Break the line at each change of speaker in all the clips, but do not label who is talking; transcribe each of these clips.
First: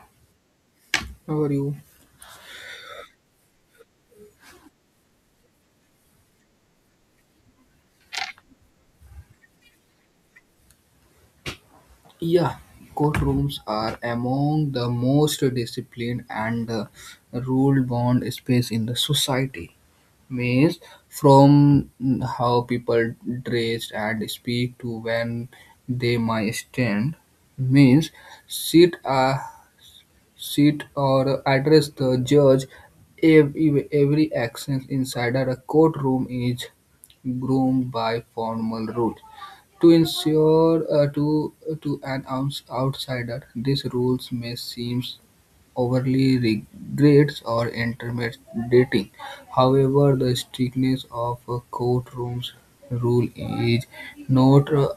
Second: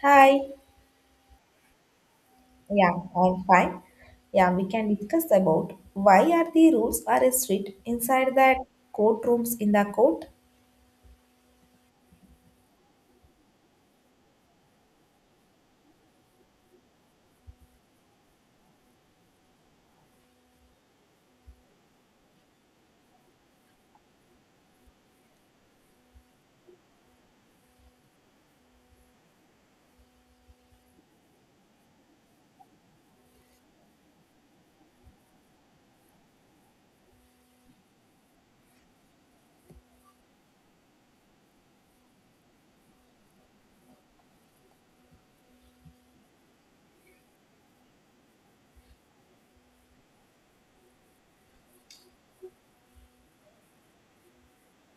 Hi.
How are you?
Yeah, I'm fine. Yeah, we can discuss about why are the rules are strict inside that courtrooms in the court.
Yeah, courtrooms are among the most disciplined and rule-bound space in the society. Means from how people dress and speak to when they might stand. Means sit sit or address the judge. Every action inside a courtroom is groomed by formal rules to ensure to an outsider, these rules may seem overly rigid or intimidating. However, the strictness of a courtroom's rule is not.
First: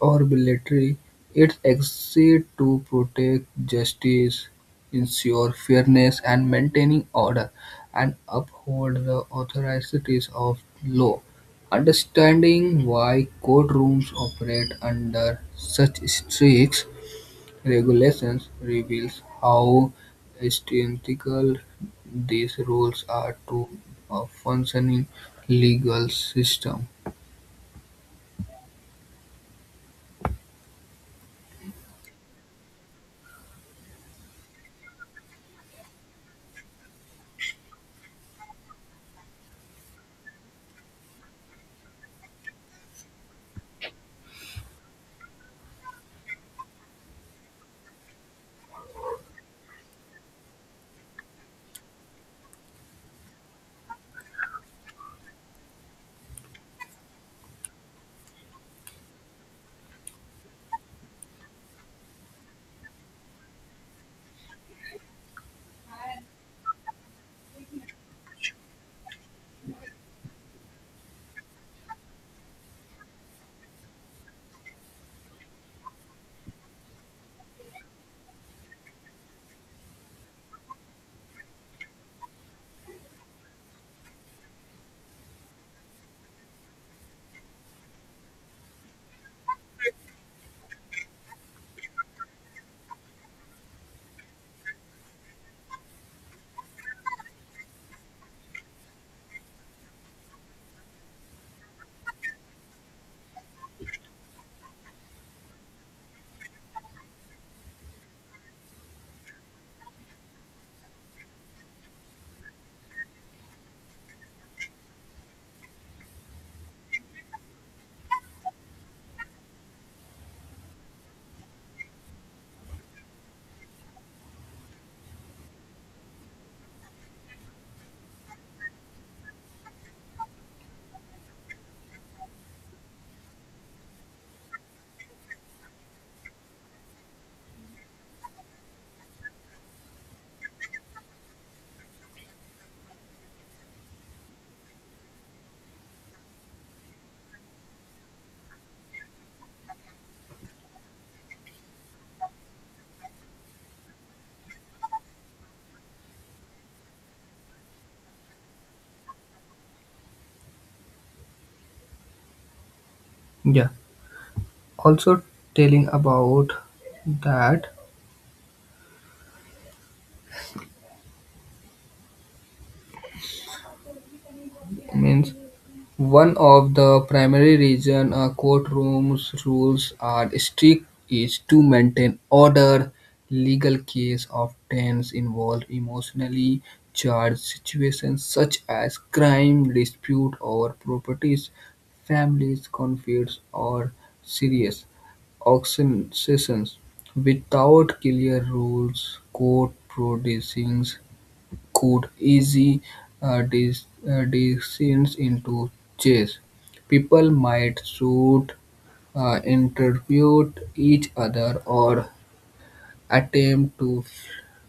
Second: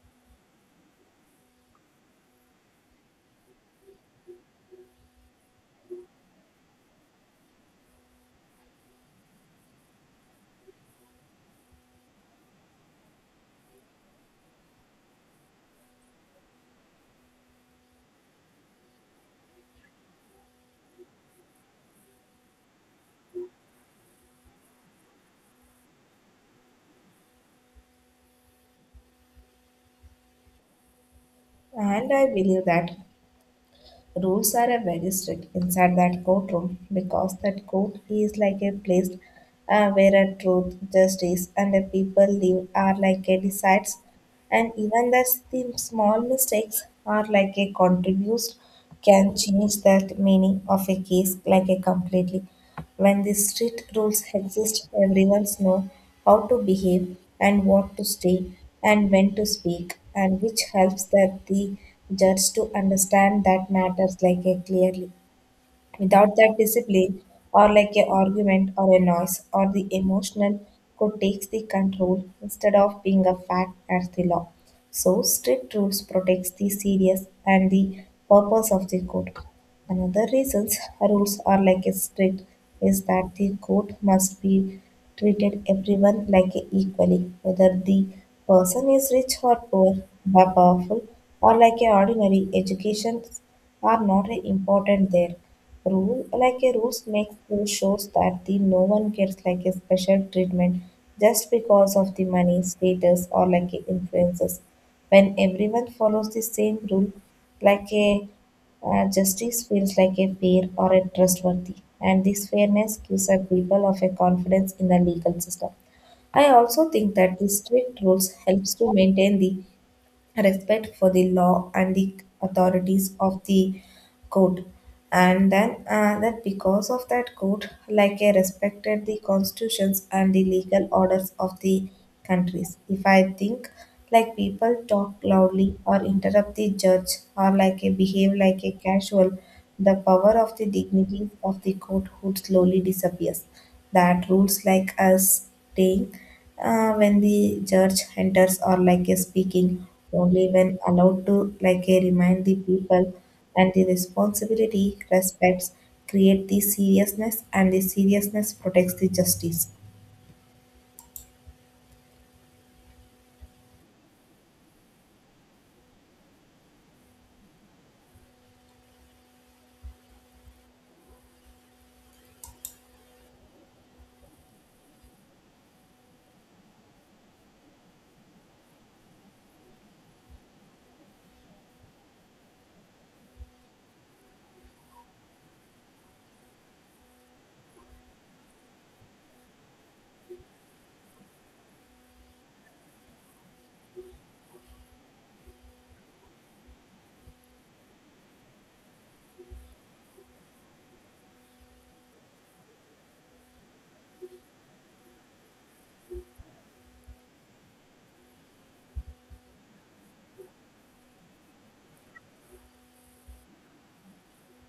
Or military, it exists to protect justice, ensure fairness, and maintaining order, and uphold the authorities of law. Understanding why courtrooms operate under such strict regulations reveals how essential these rules are to a functioning legal system.
And I believe that rules are a very strict inside that courtroom because that court is like a place where a truth, justice, and the people live are like a decides, and even that the small mistakes are like a contributes can change that meaning of a case like a completely. When the strict rules exist, everyone knows how to behave and what to say and when to speak, and which helps that the just to understand that matters like a clearly. Without that discipline, or like an argument or a noise, or the emotional could takes the control instead of being a fact as the law. So strict rules protects the serious and the purpose of the code. Another reasons rules are like a strict is that the code must be treated everyone like a equally, whether the person is rich or poor, or powerful or like a ordinary education are not a important there. Rule like a rules makes the shows that the no one gets like a special treatment just because of the money, status or like a influences. When everyone follows the same rule, like a justice feels like a fair or a trustworthy, and this fairness gives a people of a confidence in the legal system. I also think that the strict rules helps to maintain the respect for the law and the authorities of the court, and then that because of that court like I respected the constitutions and the legal orders of the countries if I think like people talk loudly or interrupt the judge or like a behave like a casual the power of the dignity of the court would slowly disappears. That rules like us staying when the judge enters or like a speaking only when allowed to like a remind the people and the responsibility respects create the seriousness, and the seriousness protects the justice.
Yeah. Also telling about that means one of the primary reason a courtroom's rules are strict is to maintain order. Legal cases often involve emotionally charged situations such as crime, dispute over properties, families, conflicts, or serious auction sessions. Without clear rules, court proceedings could easily descend into chess. People might shoot, interview each other, or attempt to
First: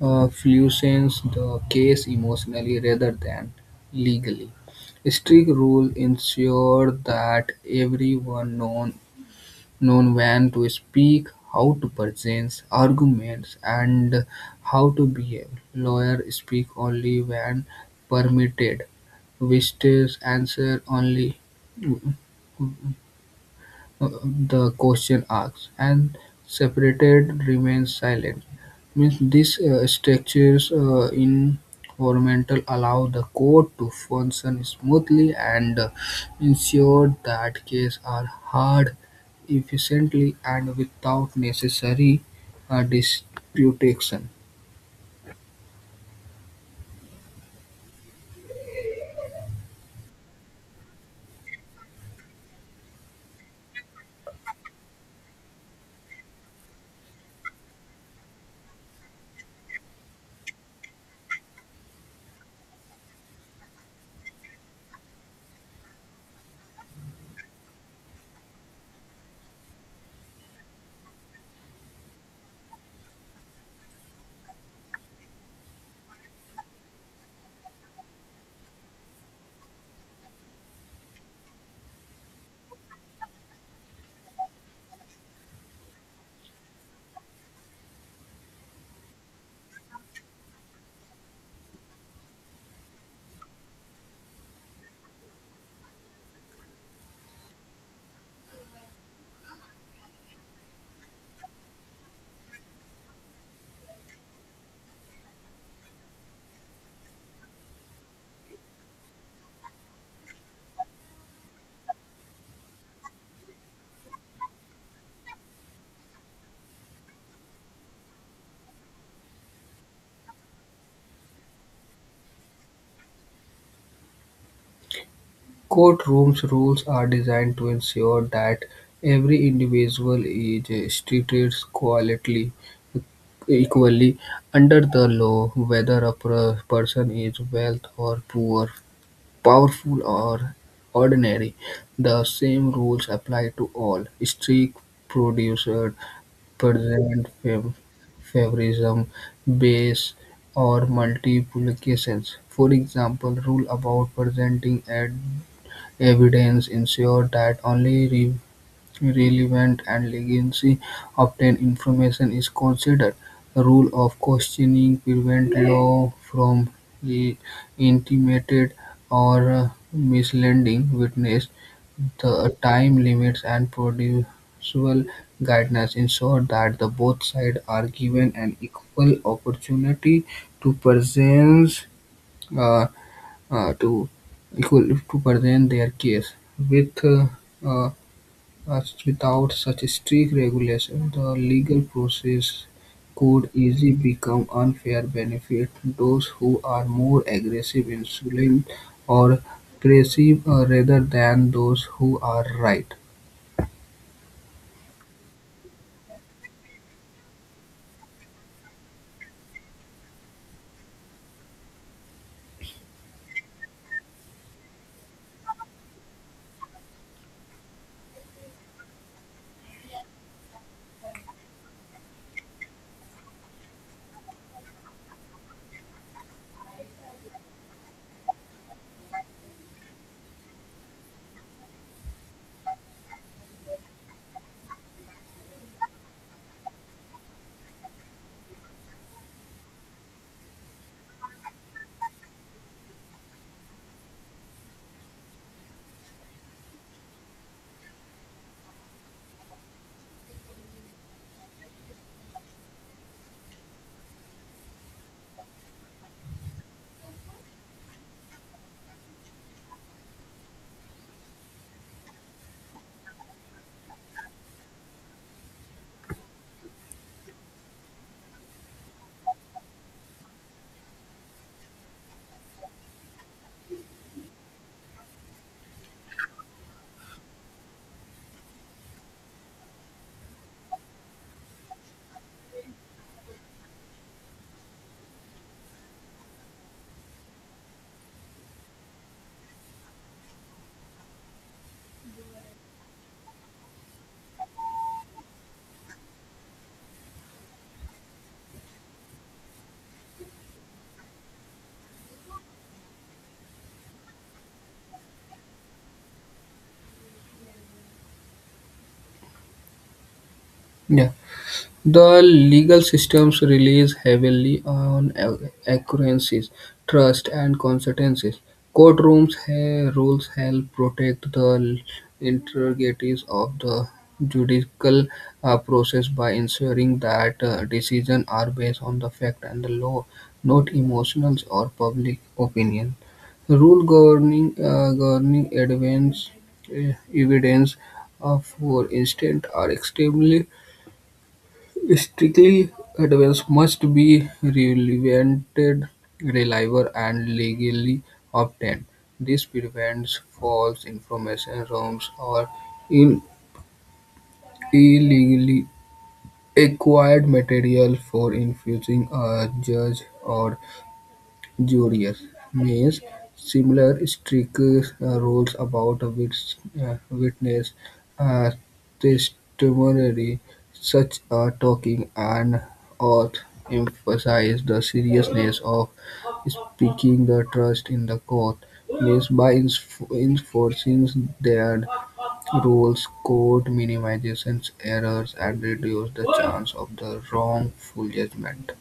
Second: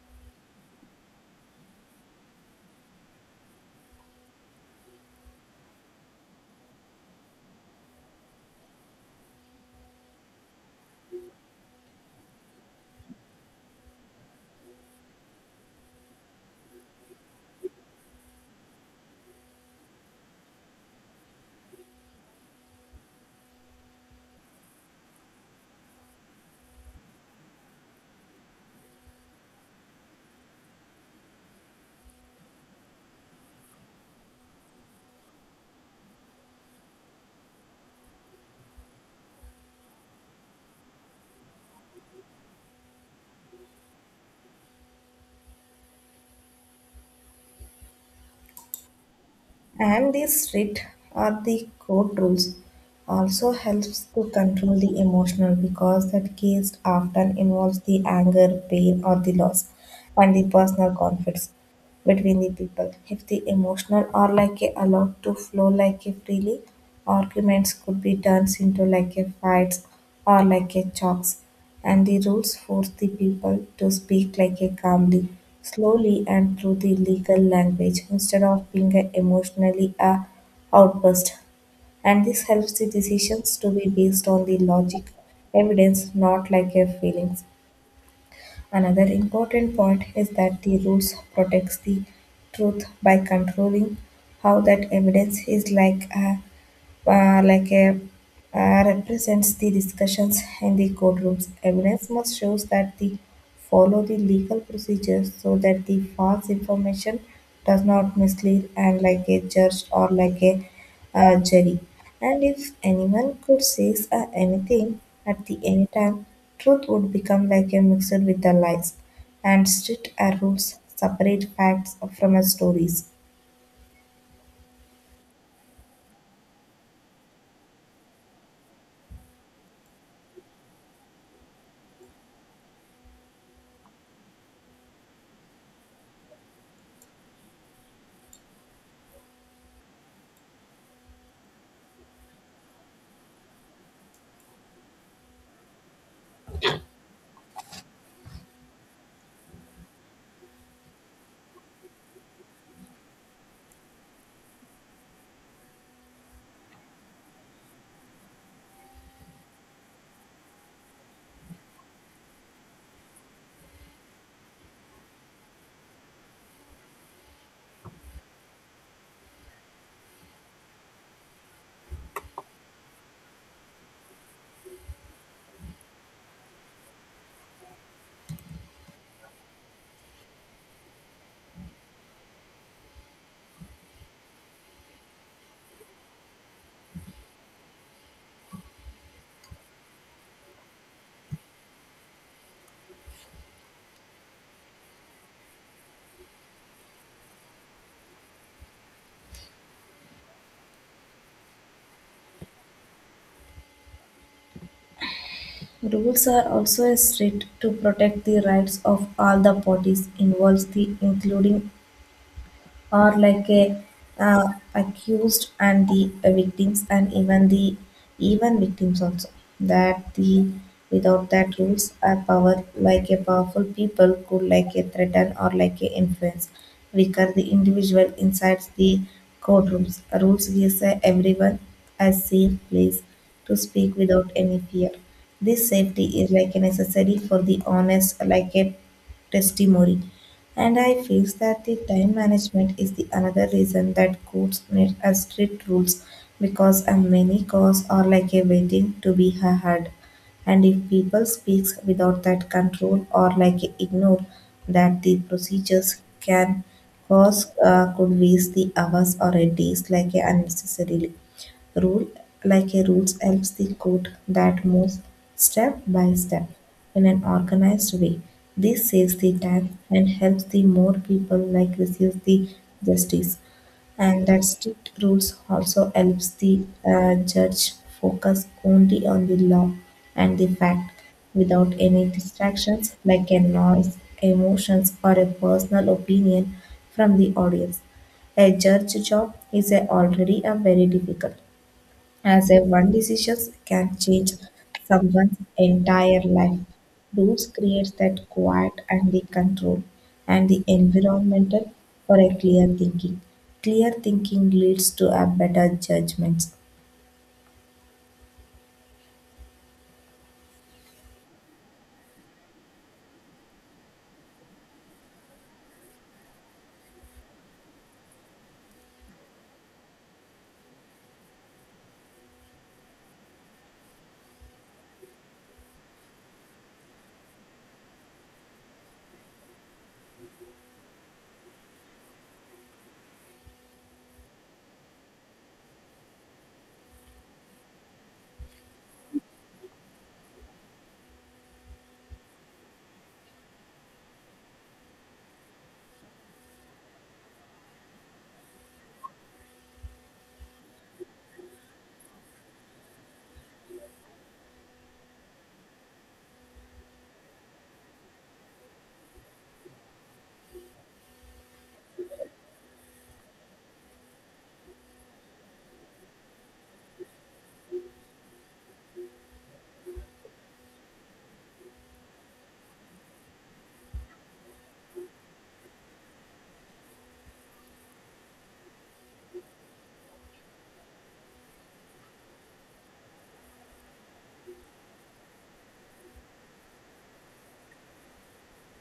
fluence the case emotionally rather than legally. Strict rules ensure that everyone knows known when to speak, how to present arguments, and how to behave. Lawyers speak only when permitted. Visitors answer only uh, the question asks, and separated remains silent. Means these structures environmental allow the court to function smoothly and ensure that cases are heard efficiently and without necessary disputation.
And the strict or the court rules also helps to control the emotional because that case often involves the anger pain or the loss and the personal conflicts between the people. If the emotional are like a allowed to flow like a freely, arguments could be turned into like a fights or like a chokes. And the rules force the people to speak like a calmly, slowly and through the legal language instead of being a emotionally a outburst, and this helps the decisions to be based on the logic evidence, not like a feelings. Another important point is that the rules protects the truth by controlling how that evidence is like a represents the discussions in the courtrooms. Evidence must shows that the follow the legal procedures so that the false information does not mislead and like a judge or like a jury. And if anyone could say anything at the any time, truth would become like a mixer with the lies, and strict rules separate facts from stories.
Courtroom rules are designed to ensure that every individual is treated equally under the law, whether a person is wealthy or poor, powerful or ordinary. The same rules apply to all. Strict producer present favorism, base, or multiplications. For example, rule about presenting at evidence ensured that only relevant and legally obtained information is considered; the rule of questioning prevents law from i- intimidating or misleading witness. The time limits and procedural guidelines ensure that the both sides are given an equal opportunity to present uh, to equal to present their case. With uh, uh, Without such strict regulation, the legal process could easily become unfair, benefit those who are more aggressive, insolent, or aggressive rather than those who are right.
Rules are also strict to protect the rights of all the parties involved, the including or like a accused and the victims and even victims also that the without that rules a power like a powerful people could like a threaten or like a influence weaker the individual inside the courtrooms rules gives everyone a safe place to speak without any fear. This safety is like a necessary for the honest like a testimony. And I feels that the time management is the another reason that courts need a strict rules because a many calls are like a waiting to be heard. And if people speaks without that control or like ignore that the procedures can cause could waste the hours or a days like a unnecessarily rule like a rules helps the code that moves step by step in an organized way. This saves the time and helps the more people like receive the justice. And that strict rules also helps the judge focus only on the law and the fact without any distractions like a noise, emotions, or a personal opinion from the audience. A judge job is already a very difficult as a one decision can change someone's entire life. Rules create that quiet and the control and the environmental for a clear thinking. Clear thinking leads to a better judgments.
Yeah. The legal systems relies heavily on accuracies, trust, and consistencies. Rules help protect the integrities of the judicial process by ensuring that decisions are based on the fact and the law, not emotions or public opinion. Rule governing Governing advance evidence, for instance, are extremely strictly adherence must be relevanted, reliable, and legally obtained. This prevents false information, rumors, or in- illegally acquired material for influencing a judge or juries. Means similar strict rules about which witness uh, testimony, such as talking and oath emphasize the seriousness of speaking the trust in the court. Means by enforcing their rules, court minimizes errors and reduces the chance of the wrongful judgment.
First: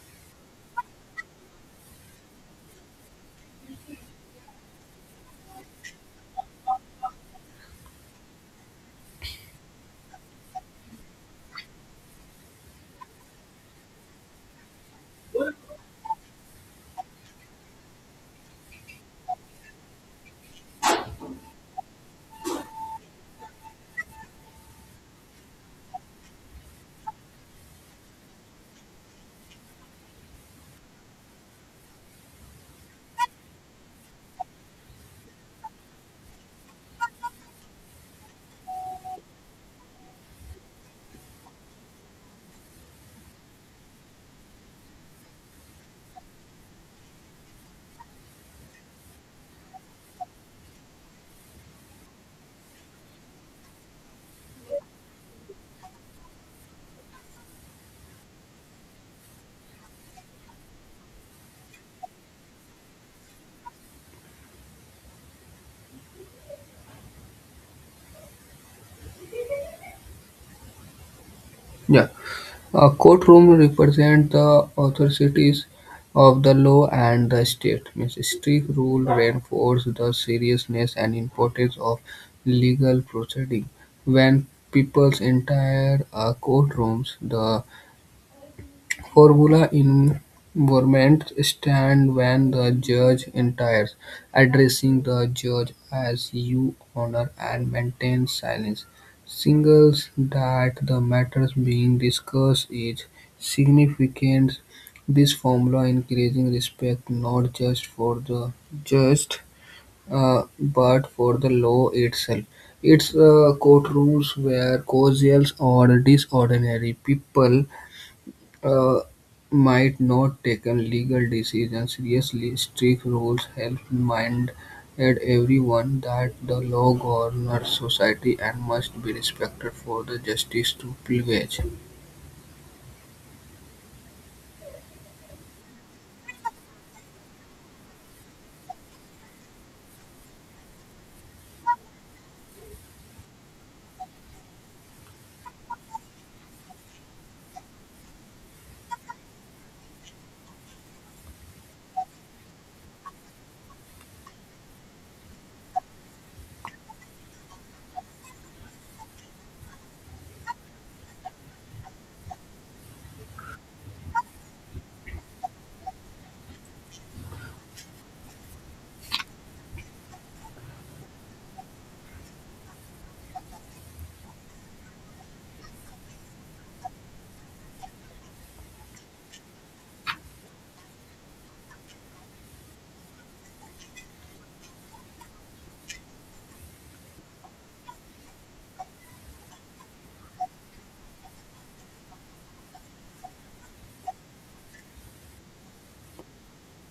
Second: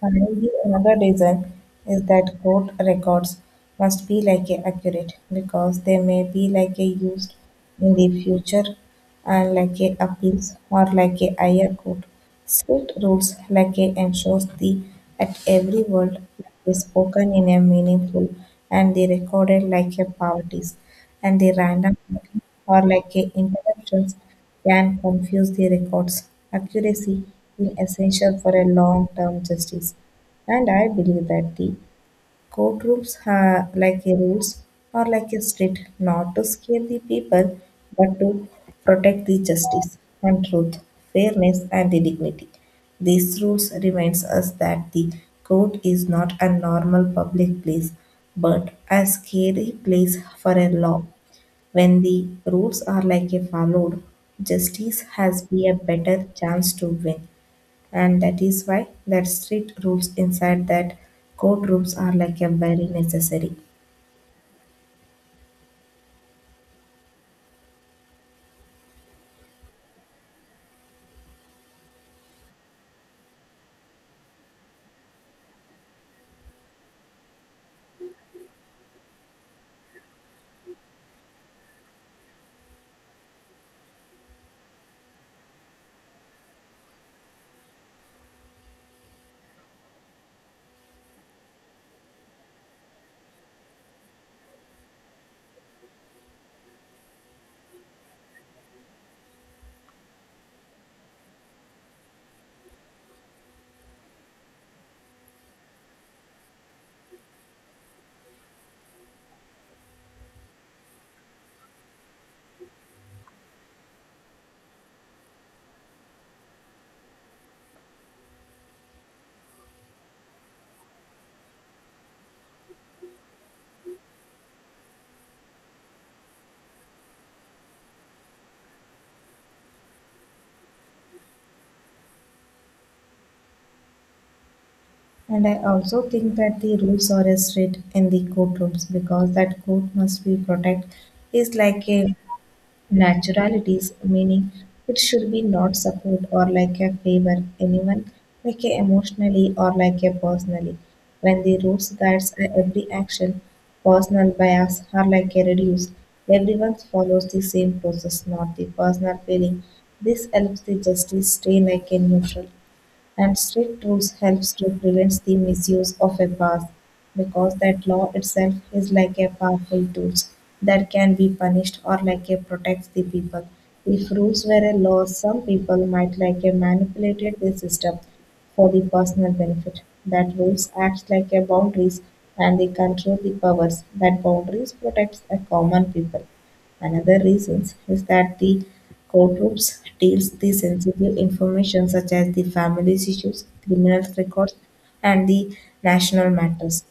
Finally, another reason is that court records must be like a accurate because they may be like a used in the future and like a appeals or like a higher court. Strict rules like a ensures the at every word is spoken in a meaningful and the recorded like a poverties and the random or like a interruptions can confuse the records. Accuracy is essential for a long-term justice, and I believe that the courtrooms are like a rules or like a street, not to scare the people, but to protect the justice and truth, fairness and the dignity. These rules reminds us that the court is not a normal public place, but a scary place for a law when the rules are like a followed, justice has be a better chance to win. And that is why that strict rules inside that courtrooms are like a very necessary.
Yeah. A courtroom represents the authorities of the law and the state. Means strict rule reinforce the seriousness and importance of legal proceeding. When people's enter a courtroom, the formula involvements stand when the judge enters, addressing the judge as "You Honor" and maintain silence, signals that the matters being discussed is significant. This formula increasing respect not just for the judge, but for the law itself. It's courtrooms where casuals or disorderly people uh, might not taken legal decisions seriously. Strict rules help remind everyone that the law governs society and must be respected for the justice to prevail.
And I also think that the rules are a strict in the courtrooms because that court must be protect is like a naturalities, meaning it should be not support or like a favor anyone, like a emotionally or like a personally. When the roots guides a every action, personal bias are like a reduced. Everyone follows the same process, not the personal feeling. This helps the justice stay like a neutral, and strict rules helps to prevent the misuse of a pass because that law itself is like a powerful tool that can be punished or like a protects the people if rules were a law some people might like a manipulated the system for the personal benefit that rules acts like a boundaries and they control the powers that boundaries protects a common people. Another reason is that the courtrooms deals the sensitive information such as the family issues, criminal records, and the national matters.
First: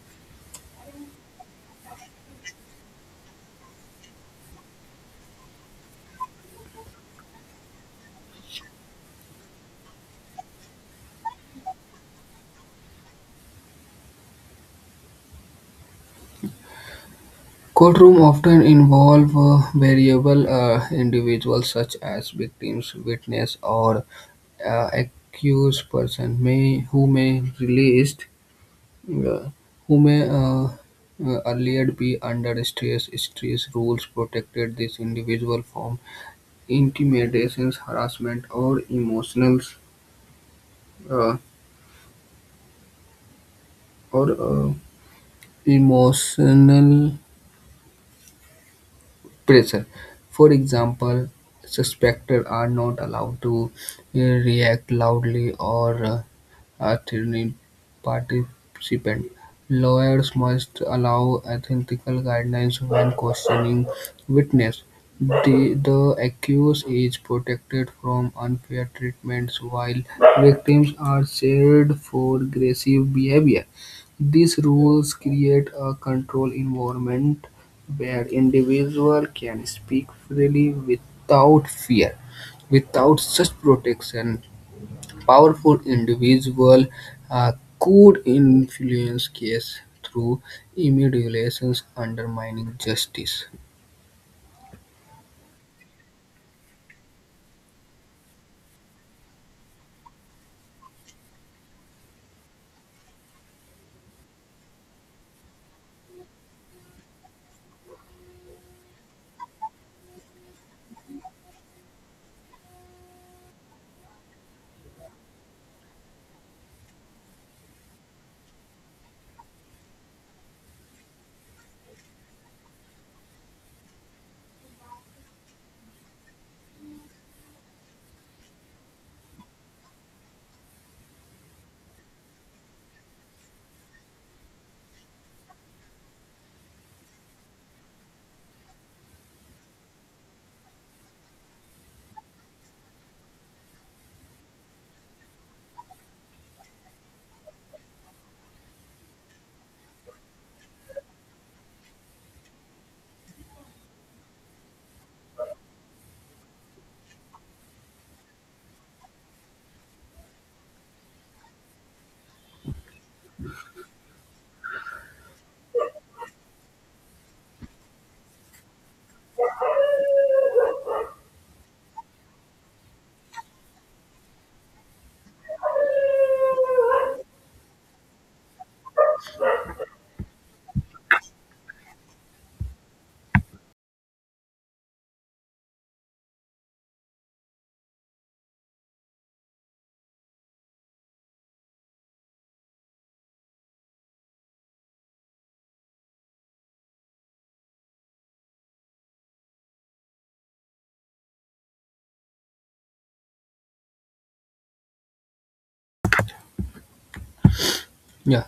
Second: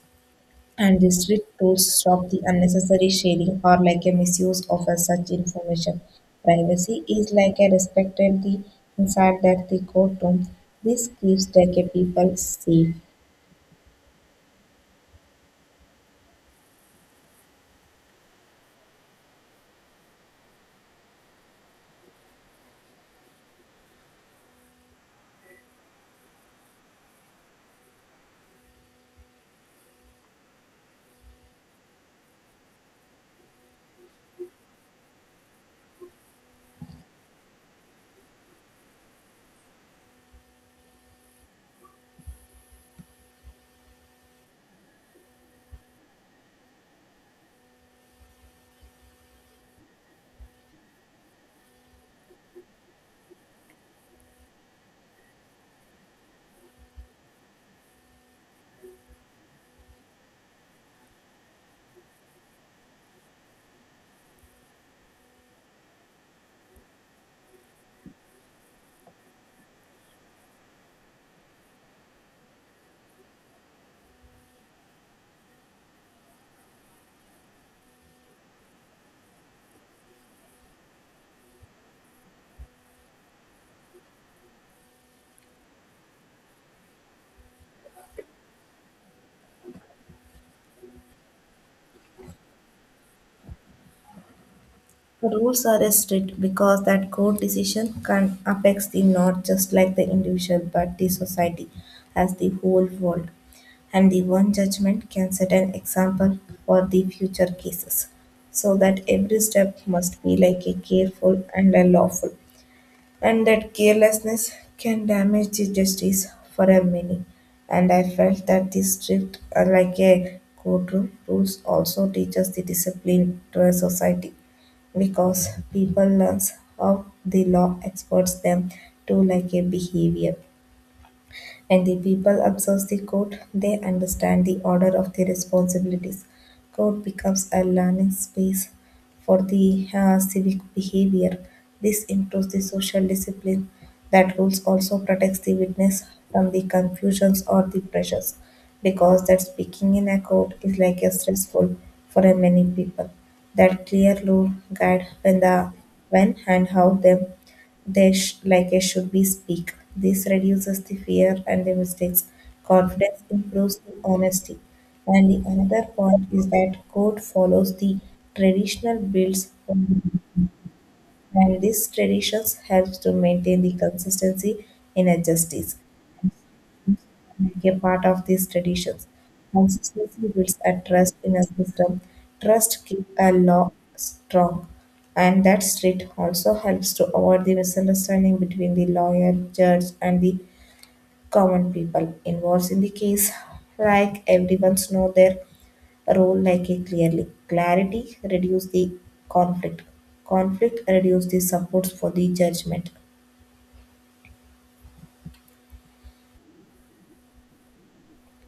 And the strict rules stop the unnecessary sharing or like a misuse of a such information. Privacy is like a respected the inside that the courtroom. This keeps like a people safe.
Courtroom often involve variable individuals such as victims, witness, or accused person may uh, who may earlier be under stress. Stress rules protected this individual from intimidations, harassment, uh, or emotional pressure. For example, suspected are not allowed to uh, react loudly or Athenian participant lawyers must allow ethical guidelines when questioning witnesses; the the accused is protected from unfair treatment, while victims are shamed for aggressive behavior. These rules create a controlled environment where individuals can speak freely without fear. Without such protection, powerful individuals uh, could influence case through manipulations, undermining justice.
Rules are strict because that court decision can affect the not just like the individual but the society as the whole world. And the one judgment can set an example for the future cases. So that every step must be like a careful and a lawful, and that carelessness can damage the justice for a many. And I felt that this strict, like a courtroom rules, also teaches the discipline to a society because people learns how the law experts them to like a behavior and the people observe the code; they understand the order of the responsibilities. Court becomes a learning space for the civic behavior. This improves the social discipline. That rules also protects the witness from the confusions or the pressures, because that speaking in a court is like a stressful for a many people. That clear rule guide when and how them they like I should be speak. This reduces the fear and the mistakes. Confidence improves the honesty. And the another point is that code follows the traditional builds and these traditions helps to maintain the consistency in a justice make A part of these traditions. Consistency builds a trust in a system. Trust keeps a law strong. And that street also helps to avoid the misunderstanding between the lawyer, judge, and the common people involved in the case. Like everyone's know their role like a clearly. Clarity reduce the conflict. Conflict reduce the supports for the judgment.
Yeah.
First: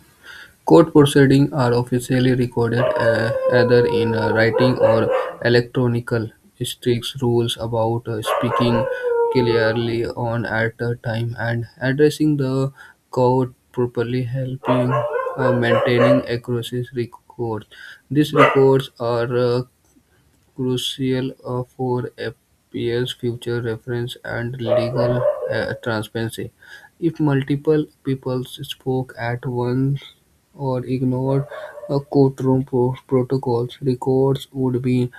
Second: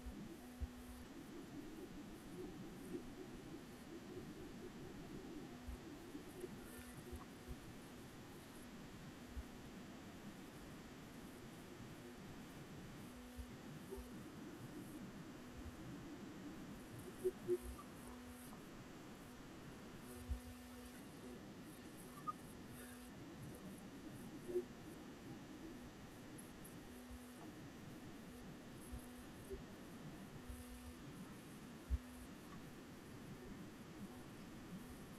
Court proceedings are officially recorded either in writing or electronical. Strict rules about speaking clearly on at a time and addressing the court properly, helping maintaining accuracy records. These records are crucial for API's future reference and legal transparency. If multiple people spoke at once or ignored protocols, records would be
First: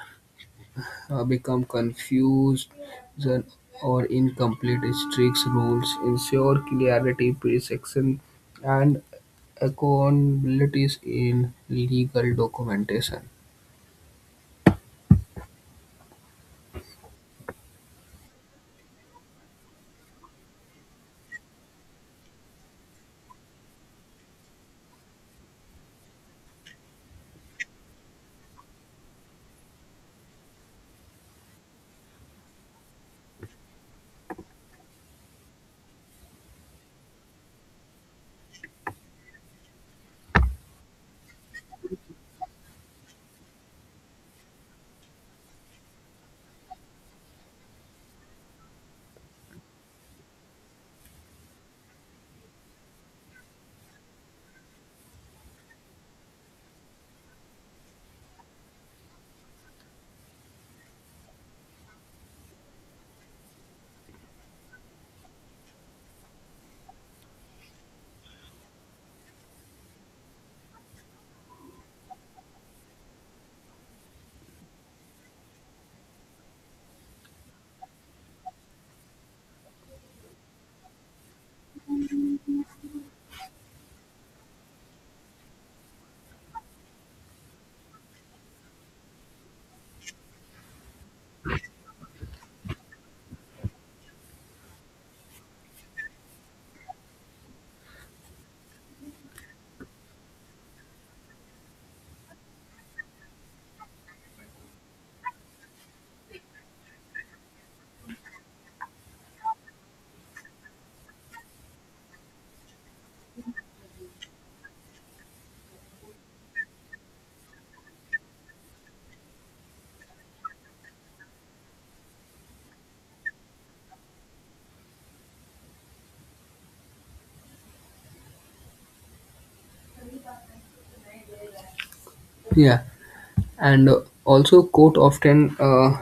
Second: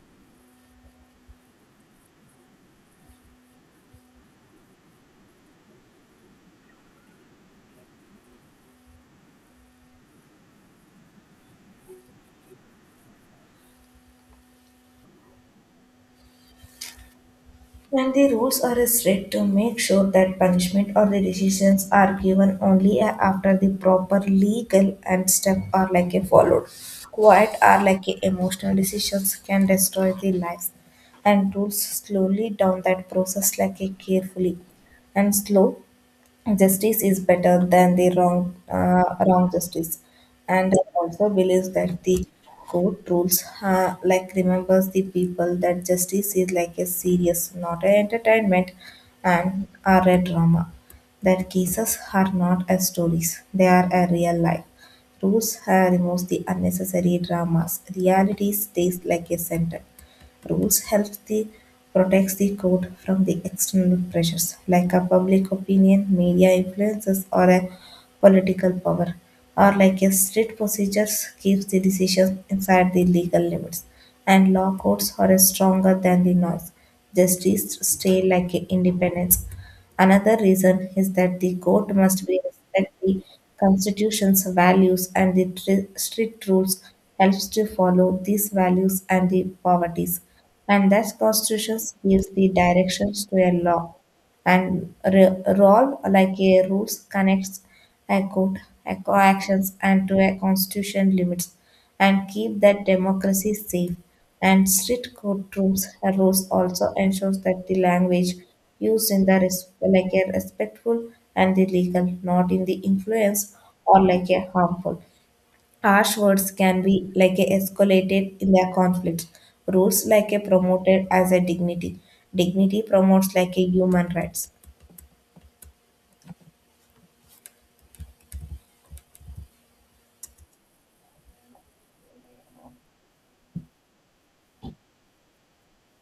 become confused then- or incomplete. Strict rules ensure clarity, precision, and accountabilities in legal documentation.
And the rules are strict to make sure that punishment or the decisions are given only after the proper legal and step are like a followed. Quiet are like a emotional decisions can destroy the lives, and rules slowly down that process like a carefully and slow justice is better than the wrong justice. And I also believes that the court rules like remembers the people that justice is like a serious not an entertainment and are a drama that cases are not as stories they are a real life rules removes the unnecessary dramas reality stays like a center rules helps the protects the code from the external pressures like a public opinion, media influences, or a political power, or like a strict procedures keeps the decisions inside the legal limits, and law courts are stronger than the noise. Justice stay like a independence. Another reason is that the court must be respect the Constitution's values, and the strict rules helps to follow these values and the poverties. And that Constitution gives the directions to a law. And role like a rules connects a code, a co actions and to a constitution limits and keep that democracy safe. And strict courtrooms rules also ensures that the language used in the like a respectful and the legal, not in the influence or like a harmful. Harsh words can be like a escalated in their conflict. Rules like a promoted as a dignity. Dignity promotes like a human rights.
Yeah. And also court often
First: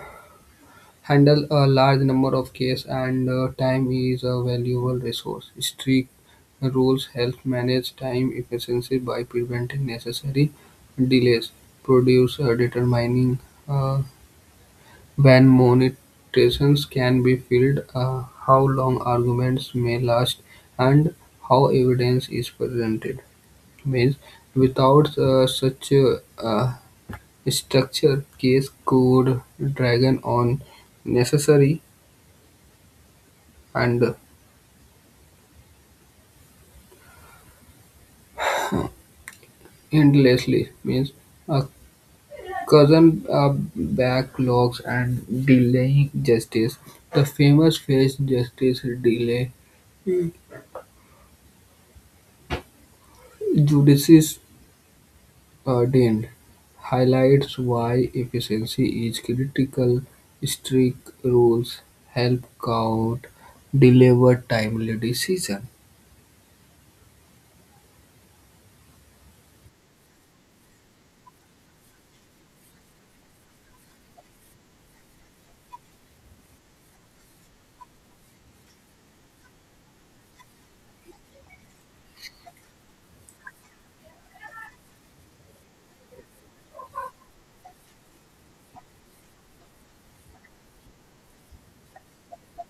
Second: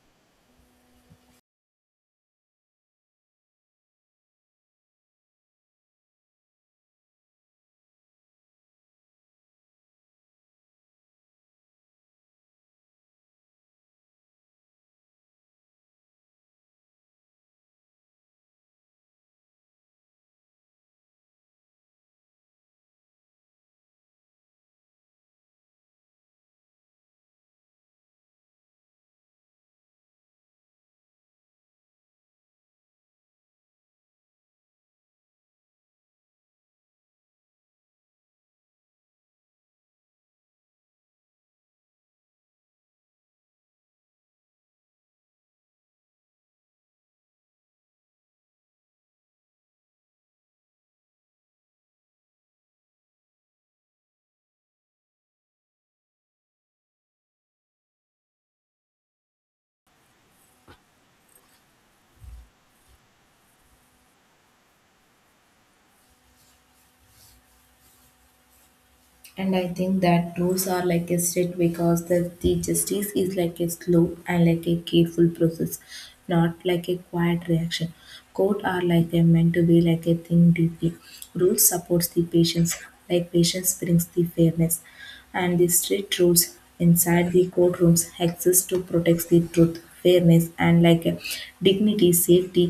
handle a large number of cases and time is a valuable resource. Strict rules help manage time efficiency by preventing necessary delays, produce determining uh, when monetizations can be filed, how long arguments may last, and how evidence is presented. Means without such structure case could drag on necessary and endlessly, means a cousin causing backlogs and delaying justice. The famous phrase justice delay Judicis ordained highlights why efficiency is critical. Strict rules help court deliver timely decision.
And I think that rules are like a strict because the justice is like a slow and like a careful process, not like a quiet reaction. Court are like a meant to be like a thing deeply. Rules supports the patience, like patience brings the fairness, and the strict rules inside the courtrooms exist to protect the truth, fairness, and like a dignity, safety,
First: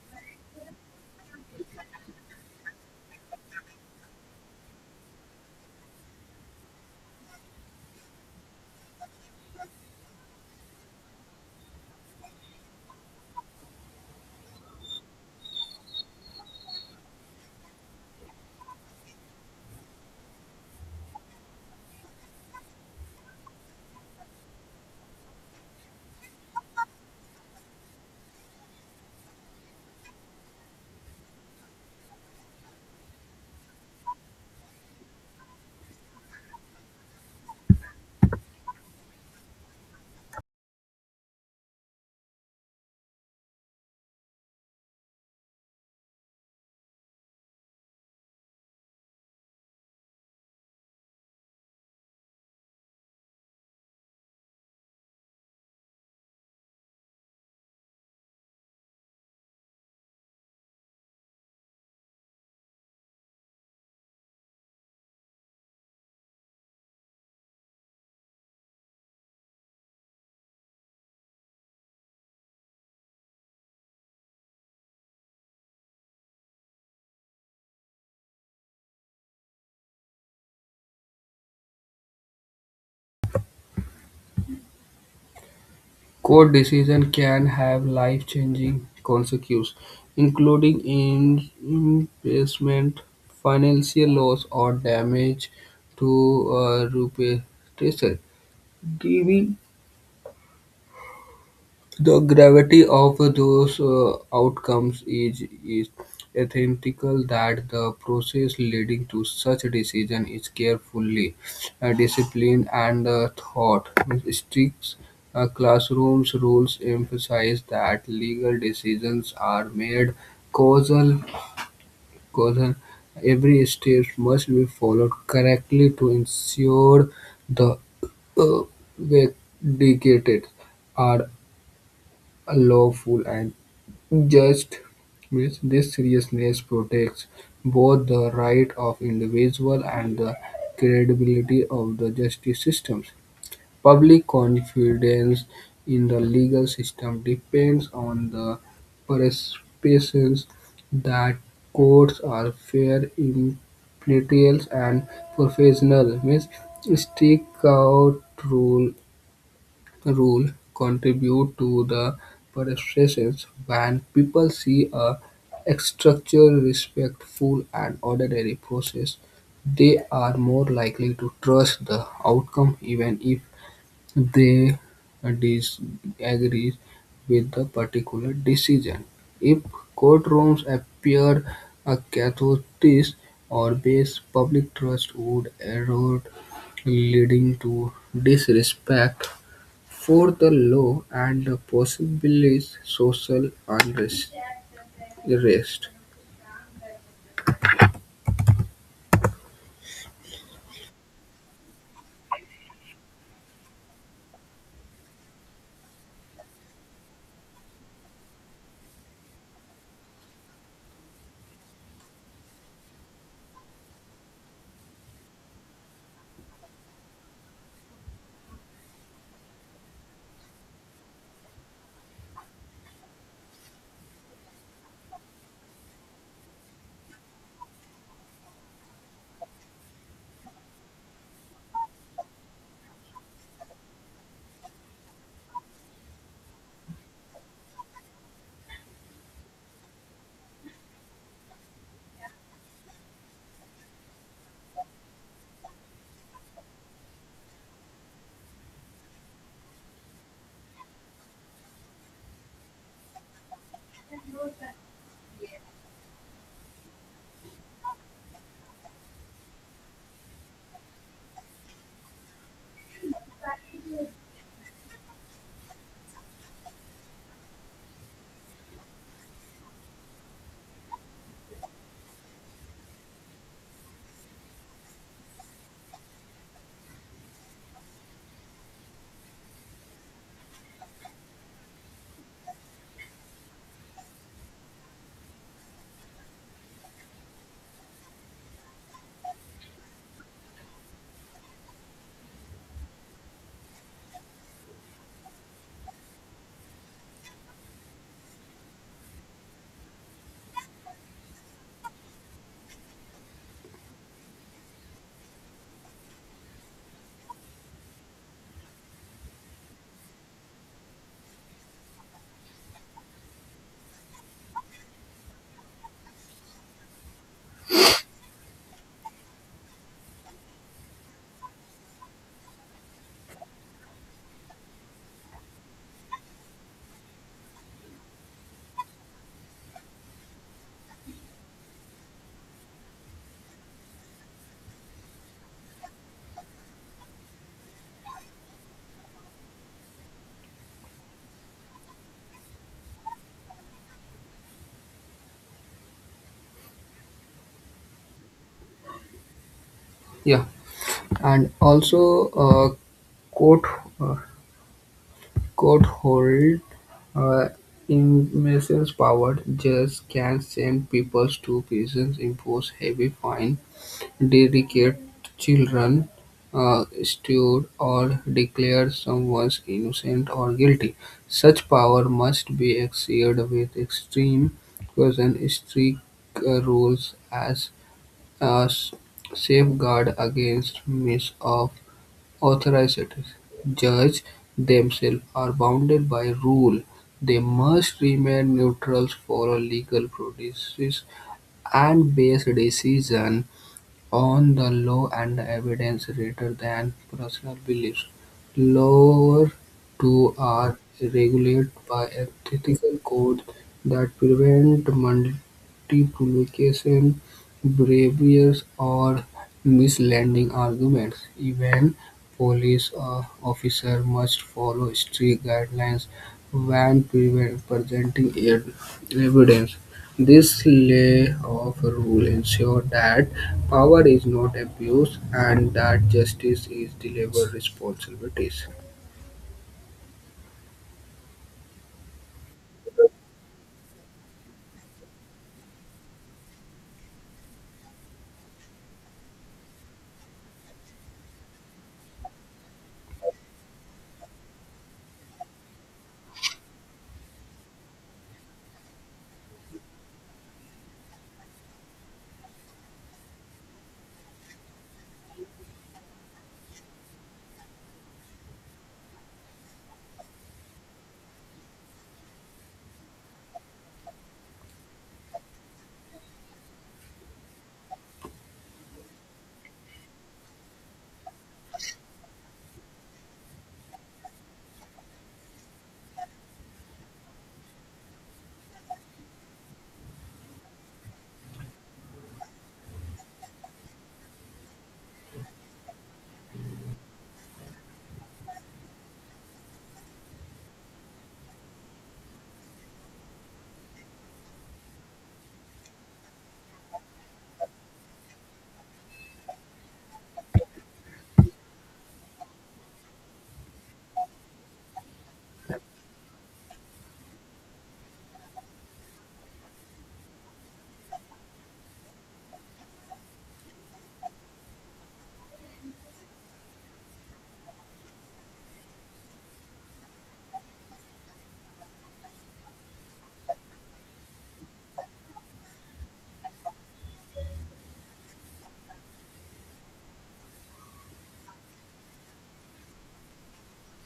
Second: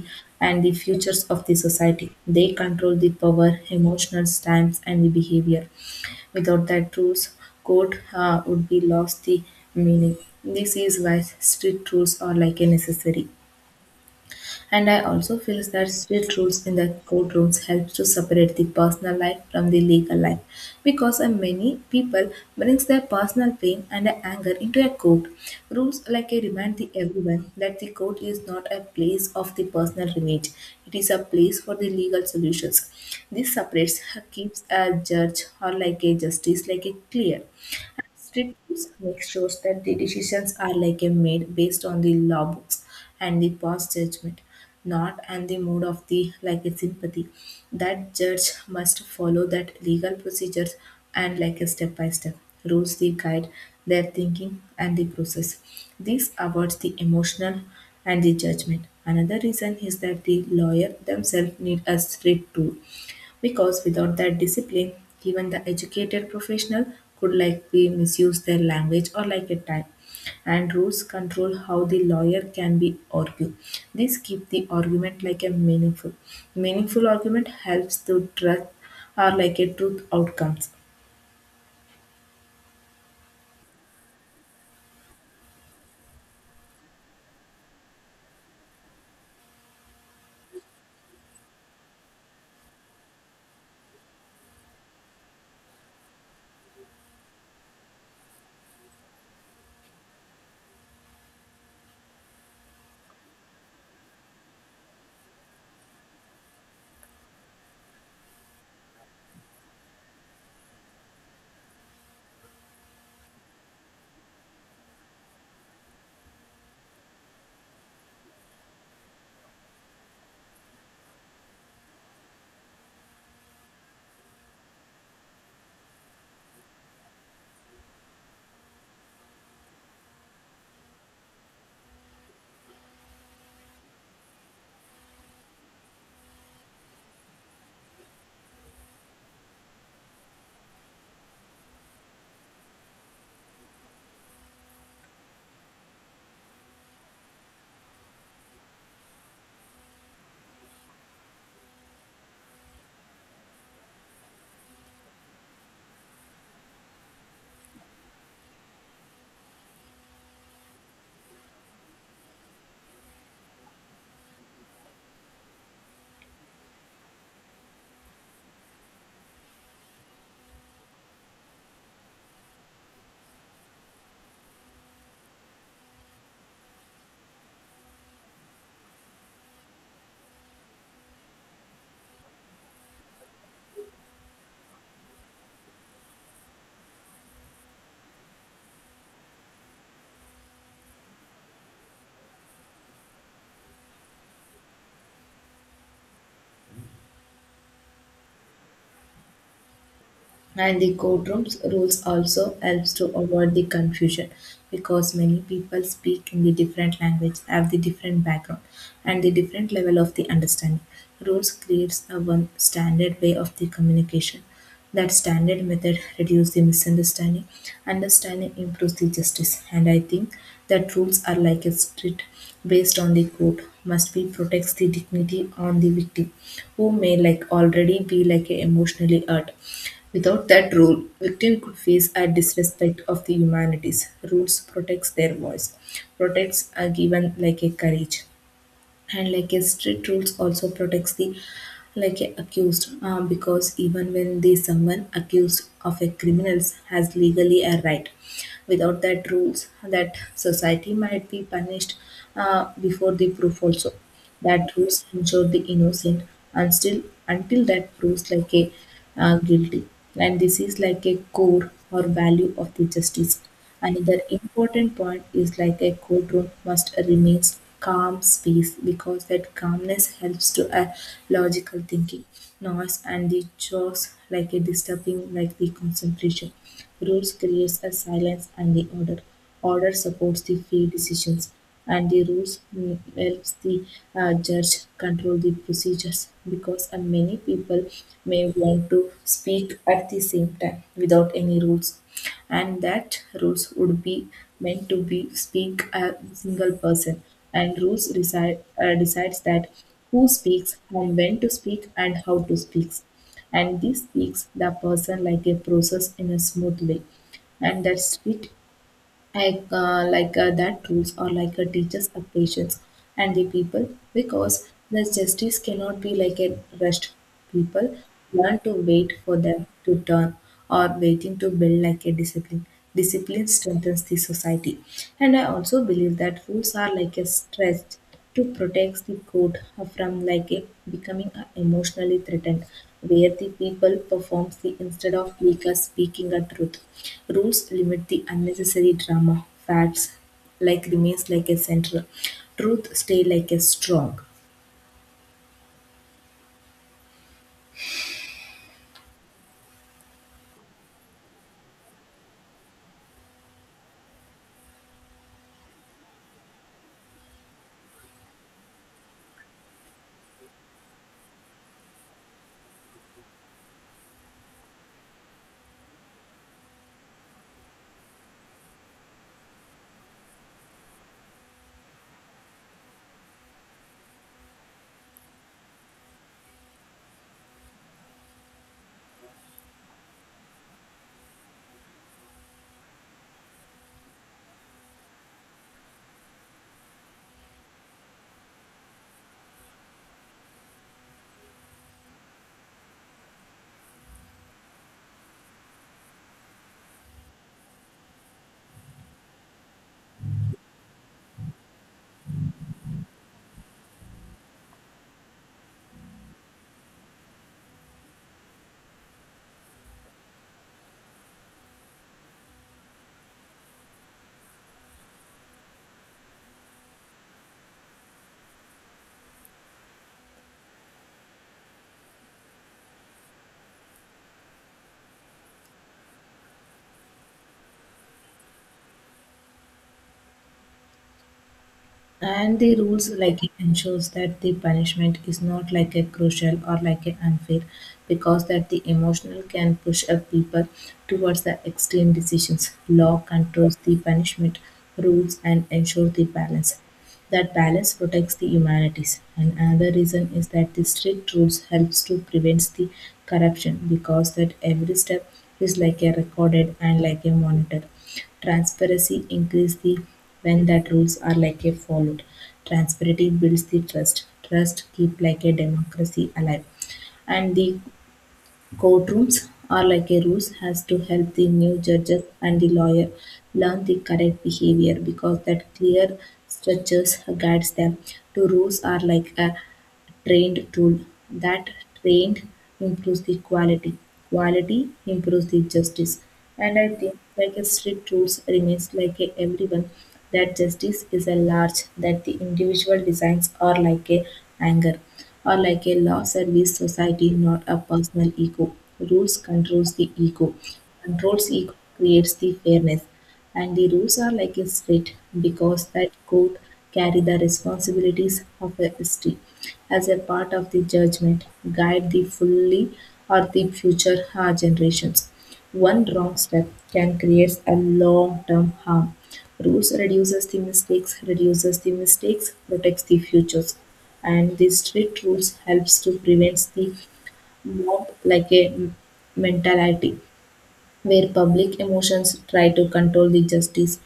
and the futures of the society. They control the power, emotional times, and the behavior. Without that, rules code would be lost the meaning. This is why strict rules are like a necessary. And I also feel that strict rules in the courtrooms helps to separate the personal life from the legal life because many people brings their personal pain and anger into a court. Rules like a remind the everyone that the court is not a place of the personal remit. It is a place for the legal solutions. This separates keeps a judge or like a justice like a clear. Street foods make shows that the decisions are like a made based on the law books and the past judgment, not and the mood of the like a sympathy. That judge must follow that legal procedures, and like a step by step rules the guide their thinking and the process. This avoids the emotional and the judgment. Another reason is that the lawyer themselves need a strict tool, because without that discipline, even the educated professional could likely misuse their language or like a time. And rules control how the lawyer can be argued. This keep the argument like a meaningful. Meaningful argument helps to trust or like a truth outcomes.
Court decision can have life-changing consequences, including imprisonment, financial loss, or damage to reputation. The gravity of those outcomes is ethical that the process leading to such decision is carefully disciplined and thought. Strict classrooms rules emphasize that legal decisions are made causal. Causal. Every step must be followed correctly to ensure the uh, vindicated are lawful and just. Means this seriousness protects both the right of individual and the credibility of the justice systems. Public confidence in the legal system depends on the perceptions that courts are fair, impartial, and professional. Means strict out rule. Rule contribute to the perceptions when people see a structure respectful and orderly process, they are more likely to trust the outcome even if they disagree with the particular decision. If courtrooms appeared chaotic or base, public trust would erode, leading to disrespect for the law and possibly social unrest. Arrest.
And the courtrooms rules also helps to avoid the confusion because many people speak in the different language, have the different background and the different level of the understanding. Rules creates a one standard way of the communication. That standard method reduces the misunderstanding, understanding improves the justice. And I think that rules are like a street based on the court must be protects the dignity on the victim who may like already be like a emotionally hurt. Without that rule, victims could face a disrespect of the humanities. Rules protects their voice, protects a given like a courage, and like a strict rules also protects the like a accused because even when the someone accused of a criminals has legally a right, without that rules that society might be punished before the proof. Also that rules ensure the innocent and still until that proves like a guilty, and this is like a core or value of the justice. Another important point is like a courtroom must remain calm space because that calmness helps to a logical thinking. Noise and the chores like a disturbing like the concentration. Rules creates a silence and the order, order supports the fair decisions, and the rules helps the judge control the procedures because many people may want to speak at the same time without any rules, and that rules would be meant to be speak a single person, and rules decides that who speaks and when to speak and how to speak, and this speaks the person like a process in a smooth way, and that's it. I that rules or like a teacher's patience and the people, because the justice cannot be like a rushed. People learn to wait for them to turn, or waiting to build like a discipline. Discipline strengthens the society. And I also believe that rules are like a stretch to protect the code from becoming a emotionally threatened where the people performs the instead of like speaking a truth. Rules limit the unnecessary drama, facts like remains like a central, truth stay like a strong.
Yeah, and also court uh, court hold uh, immense power. Judges can send people to prisons, impose heavy fine, dedicate children stirred or declare someone innocent or guilty. Such power must be exercised with extreme caution, strict rules as a s- safeguard against misuse of authority. Judge themselves are bounded by rule. They must remain neutral, for legal processes, and base decision on the law and evidence rather than personal beliefs. Laws too are regulated by ethical codes that prevent multiplication, briberies, or misleading arguments. Even police officers must follow strict guidelines when presenting evidence. This lay of rule ensure that power is not abused and that justice is delivered responsibilities.
And the rules like it ensures that the punishment is not like a crucial or like a unfair, because that the emotional can push up people towards the extreme decisions. Law controls the punishment, rules and ensure the balance, that balance protects the humanities. And another reason is that the strict rules helps to prevent the corruption, because that every step is like a recorded and like a monitor. Transparency increases the when that rules are like a followed. Transparency builds the trust. Trust keep like a democracy alive. And the courtrooms are like a rules has to help the new judges and the lawyer learn the correct behavior because that clear structures guides them. The rules are like a trained tool. That trained improves the quality. Quality improves the justice. And I think like a strict rules remains like a everyone that justice is a large that the individual designs are like a anger or like a law service society, not a personal ego. Rules controls the ego. Controls ego creates the fairness. And the rules are like a state because that court carry the responsibilities of a history as a part of the judgment, guide the fully or the future generations. One wrong step can create a long-term harm. Rules reduces the mistakes, protects the futures. And the strict rules helps to prevent the mob like a mentality where public emotions try to control the justice.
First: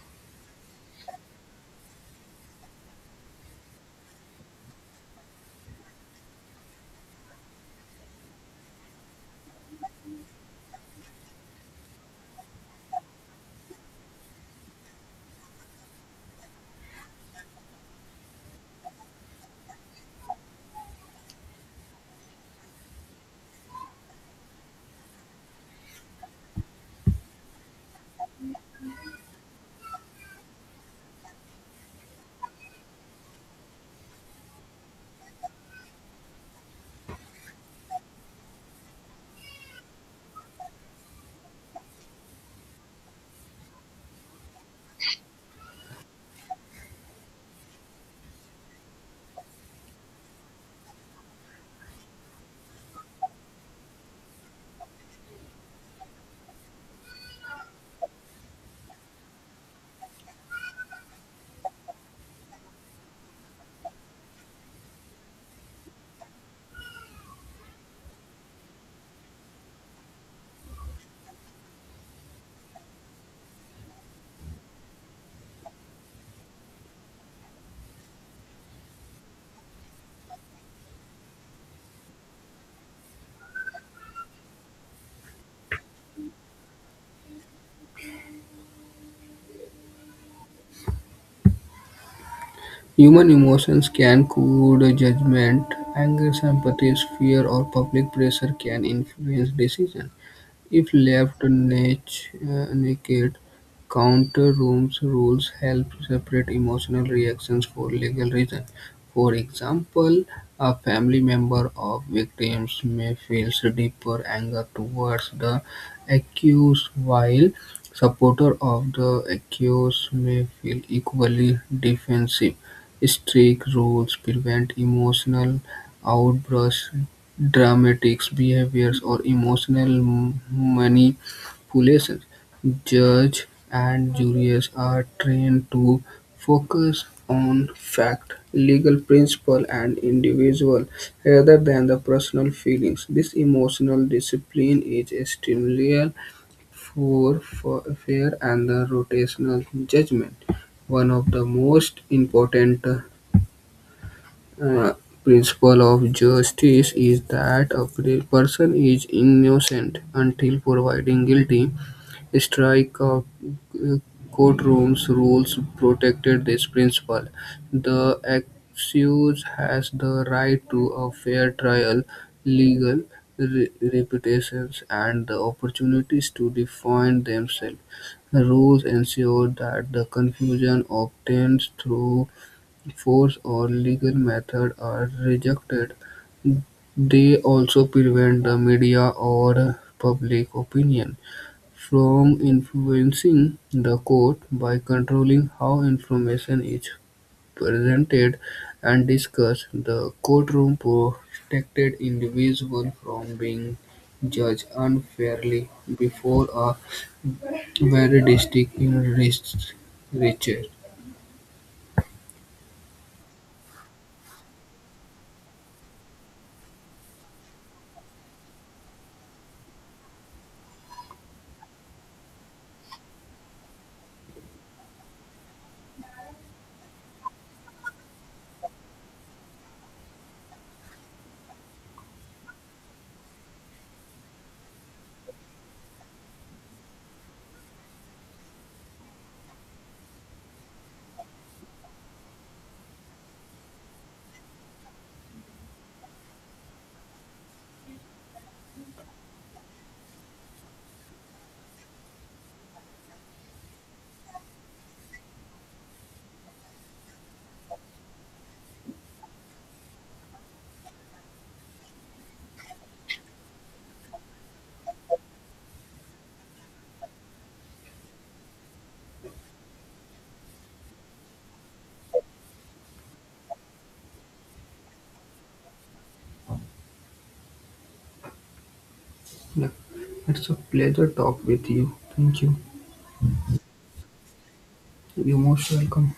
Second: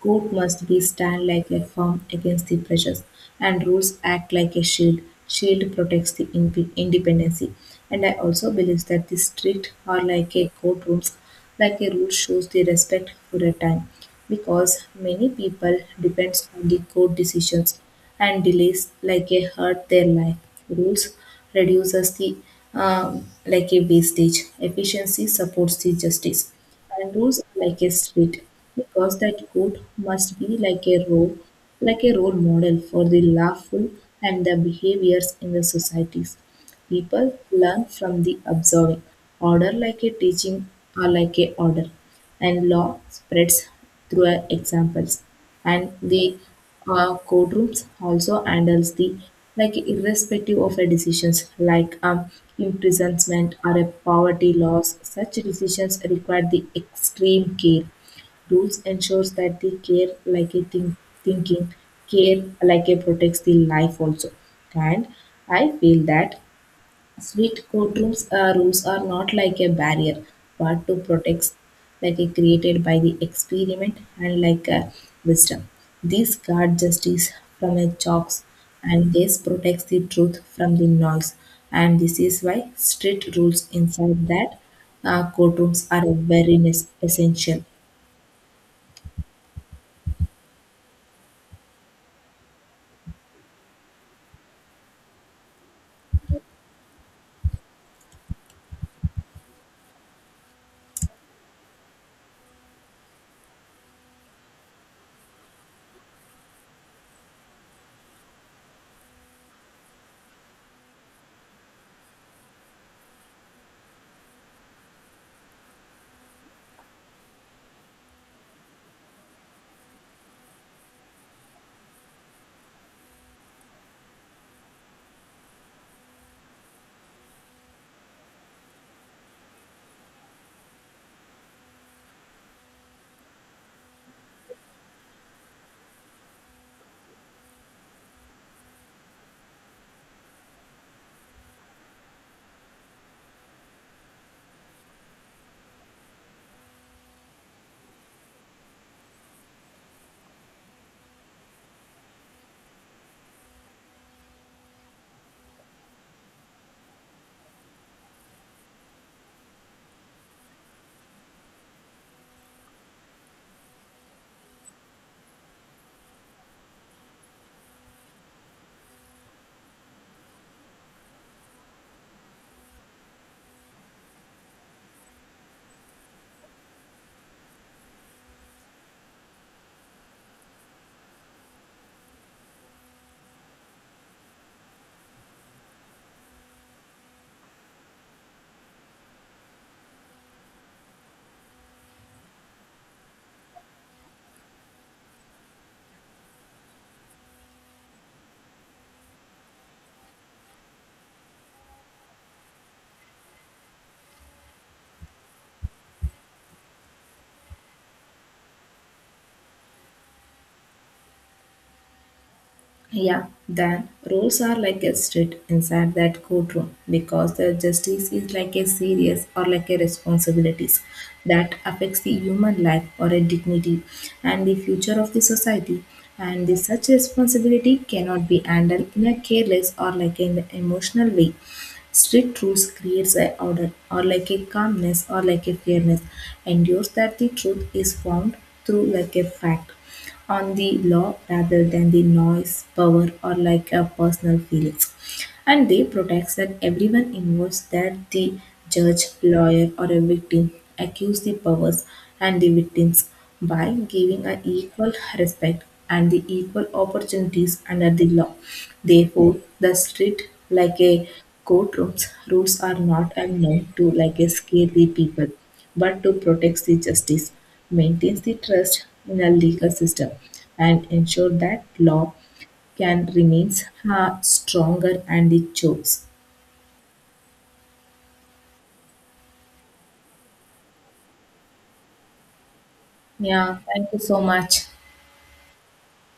Court must be stand like a firm against the pressures, and rules act like a shield. Shield protects the independency. And I also believe that the strict are like a courtrooms, like a rule shows the respect for a time because many people depends on the court decisions and delays like a hurt their life. Rules reduces the like a wastage. Efficiency supports the justice. And rules are like a street because that court must be like a role, like a role model for the lawful and the behaviors in the societies. People learn from the observing. Order like a teaching or like a order, and law spreads through examples. And the courtrooms also handles the like irrespective of a decisions like imprisonment or a poverty laws. Such decisions require the extreme care. Rules ensures that the care like a think, thinking care like a protects the life also. And I feel that sweet courtrooms rules are not like a barrier, but to protect, like a created by the experiment and like a wisdom. These guard justice from a chocks, and this protects the truth from the noise. And this is why strict rules inside that courtrooms are very essential.
Human emotions can cloud judgment, anger, sympathy, fear, or public pressure can influence decisions. If left naked, counter-rooms rules help separate emotional reactions for legal reasons. For example, a family member of victims may feel deeper anger towards the accused, while supporter of the accused may feel equally defensive. Strict rules prevent emotional outbursts dramatics, behaviors, or emotional manipulations. Judges and juries are trained to focus on fact, legal principle, and individual rather than the personal feelings. This emotional discipline is essential for fair and the rotational judgment. One of the most important uh, principle of justice is that a person is innocent until provided guilty. Strike of uh, courtrooms rules protected this principle. The accused has the right to a fair trial, legal reputations, and the opportunities to defend themselves. The rules ensure that the confusion obtained through force or legal method are rejected, they also prevent the media or public opinion from influencing the court by controlling how information is presented and discussed. The courtroom protected individuals from being judged unfairly before a very distinct in reach.
Yeah, then rules are like a street inside that courtroom because the justice is like a serious or like a responsibilities that affects the human life or a dignity and the future of the society. And the such responsibility cannot be handled in a careless or like an emotional way. Strict rules creates a order or like a calmness or like a fairness, endures that the truth is found through like a fact on the law rather than the noise, power or like a personal feelings, and they protect that everyone involved that the judge, lawyer or a victim, accuse the powers and the victims by giving an equal respect and the equal opportunities under the law. Therefore the street like a courtrooms rules are not and meant to like a scare the people, but to protect the justice, maintains the trust in a legal system, and ensure that law can remains stronger and it chokes.
Look, it's a pleasure talk with you, thank you.
Yeah, thank you so much.
You're most welcome.